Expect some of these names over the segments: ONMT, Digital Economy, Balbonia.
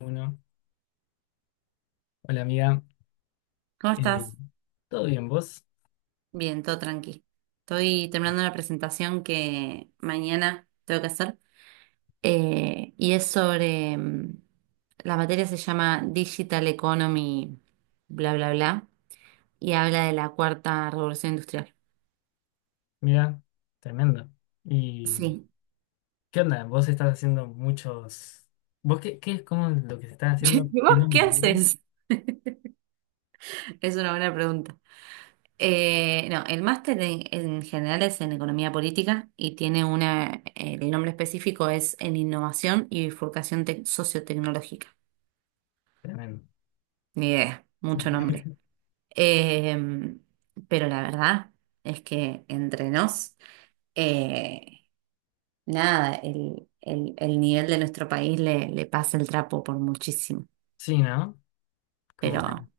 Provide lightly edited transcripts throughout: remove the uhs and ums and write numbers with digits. Uno. Hola amiga. ¿Cómo Eh, estás? ¿Todo bien vos? Bien, todo tranqui. Estoy terminando una presentación que mañana tengo que hacer, y es sobre, la materia se llama Digital Economy, bla, bla, bla, y habla de la cuarta revolución industrial. Mira, tremendo. ¿Y Sí. qué onda? ¿Vos estás haciendo muchos... ¿Vos qué es como lo que se está haciendo? ¿Y vos ¿Tiene un qué material? haces? Es una buena pregunta. No, el máster en general es en economía política y tiene el nombre específico es en innovación y bifurcación sociotecnológica. Tremendo. Ni idea, Sí, mucho nombre. Eh, pero la verdad es que entre nos, eh, nada, el nivel de nuestro país le pasa el trapo por muchísimo. Sí, ¿no? Pero Como, no,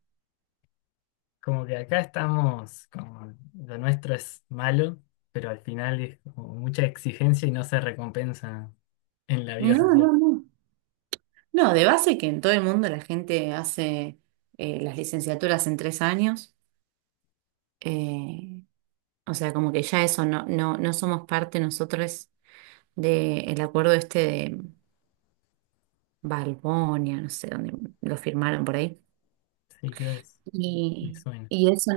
como que acá estamos, como lo nuestro es malo, pero al final es como mucha exigencia y no se recompensa en la vida no, social. no. No, de base que en todo el mundo la gente hace, las licenciaturas en 3 años. eh, o sea, como que ya eso no somos parte nosotros del acuerdo este de Balbonia, no sé dónde lo firmaron por ahí. Sí, creo que es, me Y, suena. y eso,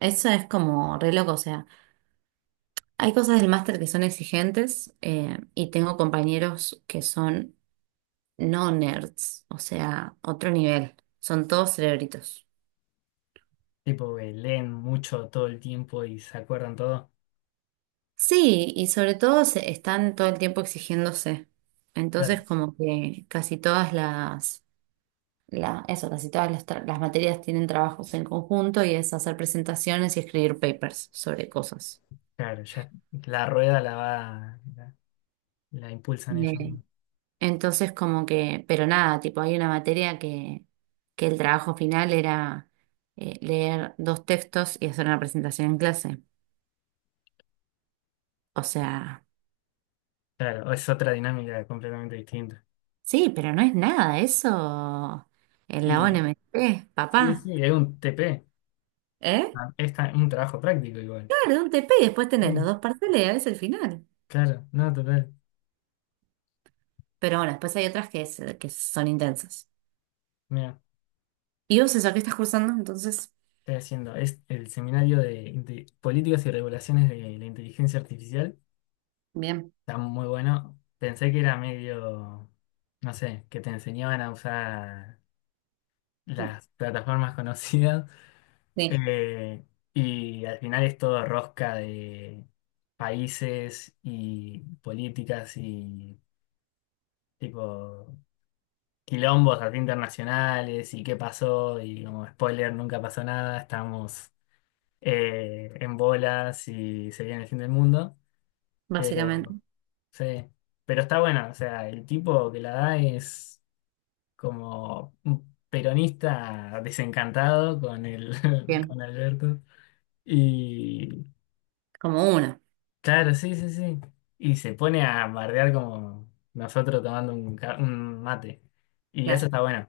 eso es como re loco. O sea, hay cosas del máster que son exigentes, y tengo compañeros que son no nerds, o sea, otro nivel, son todos cerebritos. Tipo, que leen mucho todo el tiempo y se acuerdan todo. Sí, y sobre todo están todo el tiempo exigiéndose. Claro, Entonces, como que casi todas las, la, eso, casi todas las, tra- las materias tienen trabajos en conjunto y es hacer presentaciones y escribir papers sobre cosas. claro, ya la rueda la va, la impulsan ellos mismos. Entonces, como que, pero nada, tipo, hay una materia que el trabajo final era, leer dos textos y hacer una presentación en clase. O sea, Claro, es otra dinámica completamente distinta. sí, pero no es nada eso en la Y ONMT, sí, papá. sí, es un TP. ¿Eh? Ah, es un trabajo práctico igual. Claro, un TP y después tenés los Mm, dos parciales y a veces el final. claro, no, total. Pero bueno, después hay otras que son intensas. Mira, ¿Y vos eso, qué estás cursando? Entonces, estoy haciendo. Es el seminario de políticas y regulaciones de la inteligencia artificial. bien. Está muy bueno. Pensé que era medio, no sé, que te enseñaban a usar las plataformas conocidas. Sí, Eh, y al final es todo rosca de países y políticas y tipo quilombos así internacionales y qué pasó, y como spoiler nunca pasó nada, estamos en bolas y se viene el fin del mundo, pero básicamente. sí, pero está bueno, o sea, el tipo que la da es como un peronista desencantado con el Bien. con Alberto. Y Como una, claro, sí, sí, sí. Y se pone a bardear como nosotros tomando un, un mate. Y eso claro. está bueno.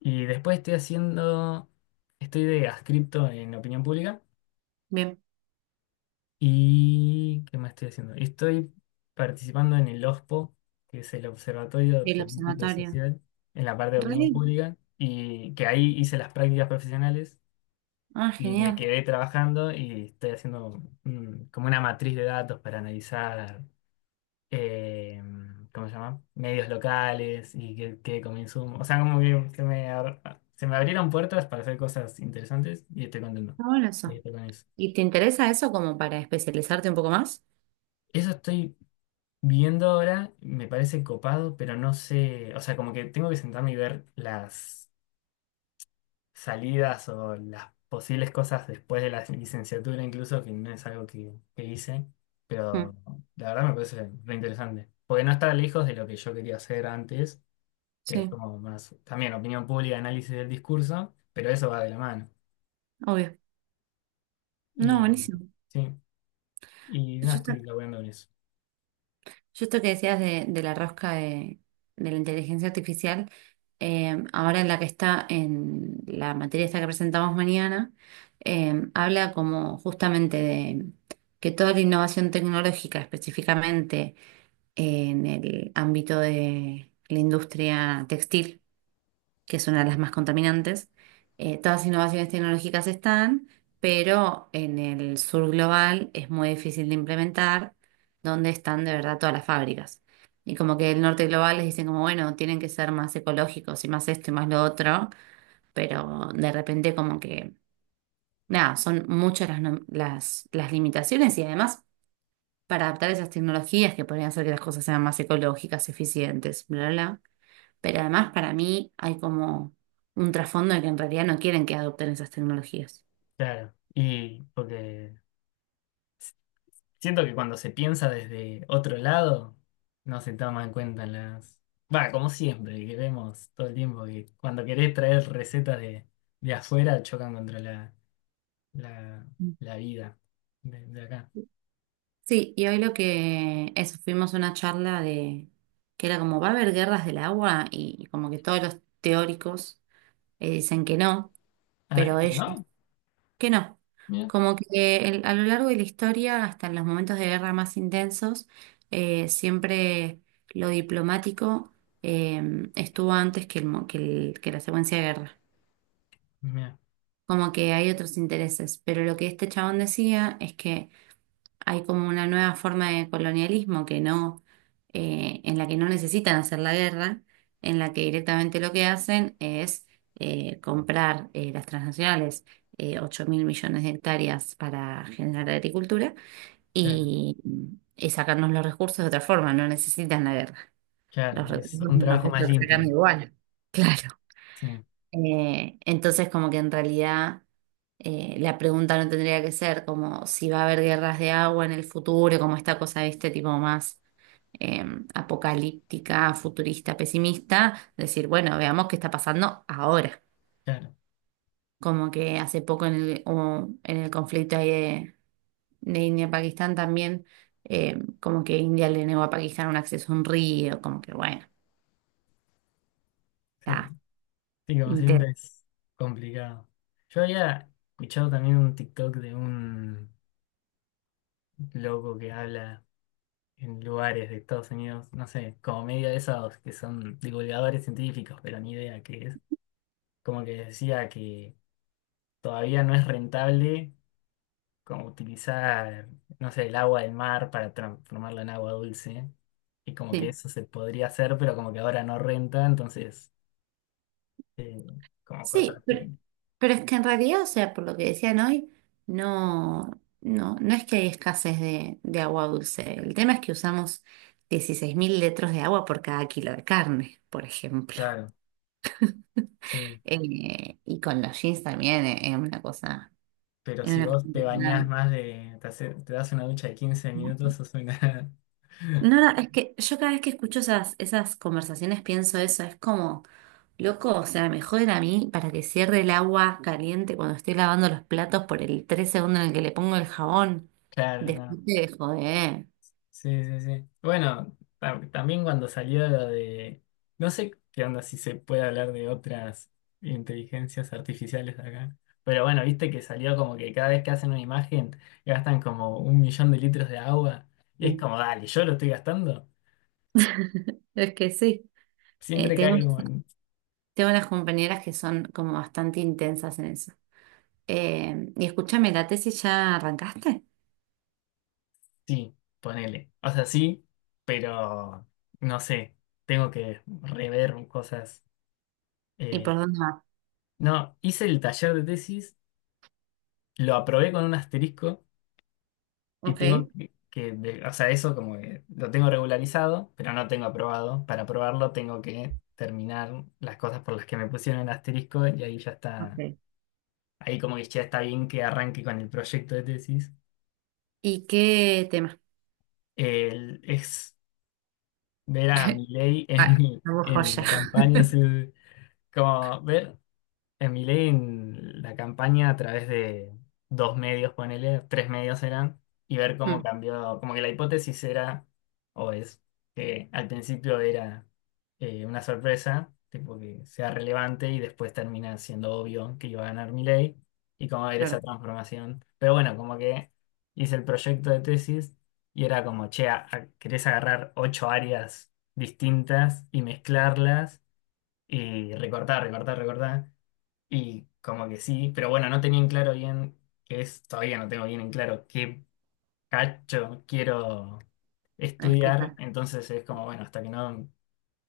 Y después estoy haciendo, estoy de adscripto en opinión pública. Bien. ¿Y qué más estoy haciendo? Y estoy participando en el OSPO, que es el Observatorio Y el Político y observatorio. Social, en la parte de Re opinión bien. pública. Y que ahí hice las prácticas profesionales Ah, y me genial. quedé trabajando y estoy haciendo, mm, como una matriz de datos para analizar. eh, ¿Cómo se llama? Medios locales y qué consumo. O sea, como que me, se me abrieron puertas para hacer cosas interesantes y estoy contento Está bueno de que eso. estoy con eso. ¿Y te interesa eso como para especializarte un poco más? Eso estoy viendo ahora, me parece copado, pero no sé, o sea, como que tengo que sentarme y ver las salidas o las posibles cosas después de la licenciatura incluso, que no es algo que hice, Mm, pero la verdad me parece re interesante, porque no está lejos de lo que yo quería hacer antes, que es sí, como más también opinión pública, análisis del discurso, pero eso va de la mano. obvio. No, Y buenísimo. sí, y no Yo esto, estoy laburando en eso. yo esto que decías de, la rosca de la inteligencia artificial. Ahora en la que está en la materia esta que presentamos mañana, habla como justamente de que toda la innovación tecnológica, específicamente en el ámbito de la industria textil, que es una de las más contaminantes. Todas las innovaciones tecnológicas están, pero en el sur global es muy difícil de implementar, donde están de verdad todas las fábricas. Y como que el norte global les dicen como, bueno, tienen que ser más ecológicos y más esto y más lo otro, pero de repente como que, nada, son muchas las, no- las limitaciones. Y además, para adaptar esas tecnologías que podrían hacer que las cosas sean más ecológicas, eficientes, bla, bla, bla, pero además para mí hay como un trasfondo de que en realidad no quieren que adopten esas tecnologías. Claro, y porque siento que cuando se piensa desde otro lado, no se toma en cuenta las... Va, como siempre, que vemos todo el tiempo, que cuando querés traer recetas de afuera chocan contra la, la, la vida de acá. Sí, y hoy lo que eso, fuimos a una charla de que era como va a haber guerras del agua, y como que todos los teóricos, dicen que no, Ah, pero ¿que ellos no? que no. Mira, Como que a lo largo de la historia, hasta en los momentos de guerra más intensos, siempre lo diplomático, estuvo antes que, el, mo- que el- que la secuencia de guerra. mira, Como que hay otros intereses. Pero lo que este chabón decía es que hay como una nueva forma de colonialismo que no, en la que no necesitan hacer la guerra, en la que directamente lo que hacen es, comprar, las transnacionales. Ocho mil millones de hectáreas para generar agricultura, claro, y, y sacarnos los recursos de otra forma, no necesitan la guerra. claro, Los es recursos un nos los trabajo más están sacando limpio. igual. Claro. Sí, Entonces, como que en realidad, la pregunta no tendría que ser como si va a haber guerras de agua en el futuro, como esta cosa, viste, tipo más, eh, apocalíptica, futurista, pesimista, decir, bueno, veamos qué está pasando ahora. claro, Como que hace poco en el, o en el conflicto ahí de, India-Pakistán también, como que India le negó a Pakistán un acceso a un río, como que bueno, sí. está Sí, como siempre interesante. es complicado. Yo había escuchado también un TikTok de un loco que habla en lugares de Estados Unidos, no sé, como medio de esos que son divulgadores científicos, pero ni idea qué es. Como que decía que todavía no es rentable como utilizar, no sé, el agua del mar para transformarla en agua dulce. Y como que eso se podría hacer, pero como que ahora no renta, entonces, eh, como cosas Sí, pero, así. pero es que en realidad, o sea, por lo que decían hoy, no, no es que hay escasez de, agua dulce. El tema es que usamos 16.000 litros de agua por cada kilo de carne, por ejemplo. Claro, sí. Y con los jeans también, Pero es si una cosa vos te bañás impresionante. más de, te, te das una ducha de 15 minutos, sos una... No, no, es que yo cada vez que escucho esas conversaciones pienso eso, es como, loco, o sea, me joden a mí para que cierre el agua caliente cuando estoy lavando los platos por el 3 segundos en el que le pongo el jabón. Claro, no. Después te joder. Sí, sí, sí. Bueno, también cuando salió lo de... No sé qué onda si se puede hablar de otras inteligencias artificiales acá. Pero bueno, viste que salió como que cada vez que hacen una imagen gastan como un millón de litros de agua. Y es Sí. como, dale, yo lo estoy gastando. Es que sí. Eh, Siempre tengo, cae como... tengo unas compañeras que son como bastante intensas en eso. Y escúchame, ¿la tesis ya arrancaste? Sí, ponele. O sea, sí, pero no sé, tengo que rever cosas. ¿Y eh, por dónde va? no, hice el taller de tesis, lo aprobé con un asterisco y Ok. tengo que o sea, eso como que lo tengo regularizado, pero no tengo aprobado. Para aprobarlo tengo que terminar las cosas por las que me pusieron el asterisco y ahí ya está, Ok. ahí como que ya está bien que arranque con el proyecto de tesis. ¿Y qué tema? Es ver a Milei Ah, la en joya. la campaña. Sí, como ver a Milei en la campaña a través de dos medios, ponele, tres medios eran, y ver cómo Mm, cambió, como que la hipótesis era, o es, que al principio era una sorpresa, tipo que sea relevante y después termina siendo obvio que iba a ganar Milei, y cómo ver esa claro, transformación. Pero bueno, como que hice el proyecto de tesis y era como, che, querés agarrar 8 áreas distintas y mezclarlas y recortar, recortar, recortar. Y como que sí, pero bueno, no tenía en claro bien qué es, todavía no tengo bien en claro qué cacho quiero estudiar. explicar. Entonces es como, bueno, hasta que no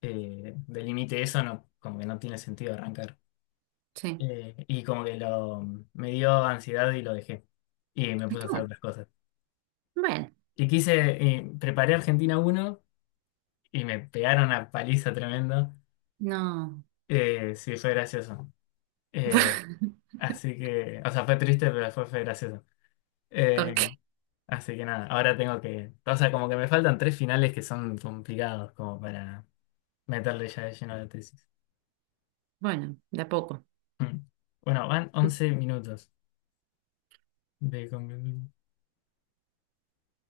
delimite eso, no, como que no tiene sentido arrancar. Sí. Y como que lo, me dio ansiedad y lo dejé. Y me puse a Está hacer bien. otras cosas. Bueno, Y quise, preparé Argentina uno y me pegaron una paliza tremenda. no. Sí, fue gracioso. Eh, Así que, o sea, fue triste, pero fue, fue gracioso. Eh, Ok, Así que nada, ahora tengo que, o sea, como que me faltan 3 finales que son complicados como para meterle ya de lleno a la tesis. bueno, de a poco. Mm. Bueno, van 11 minutos de conversación.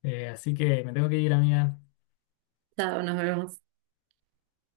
Así que me tengo que ir, amiga. Chao, nos vemos.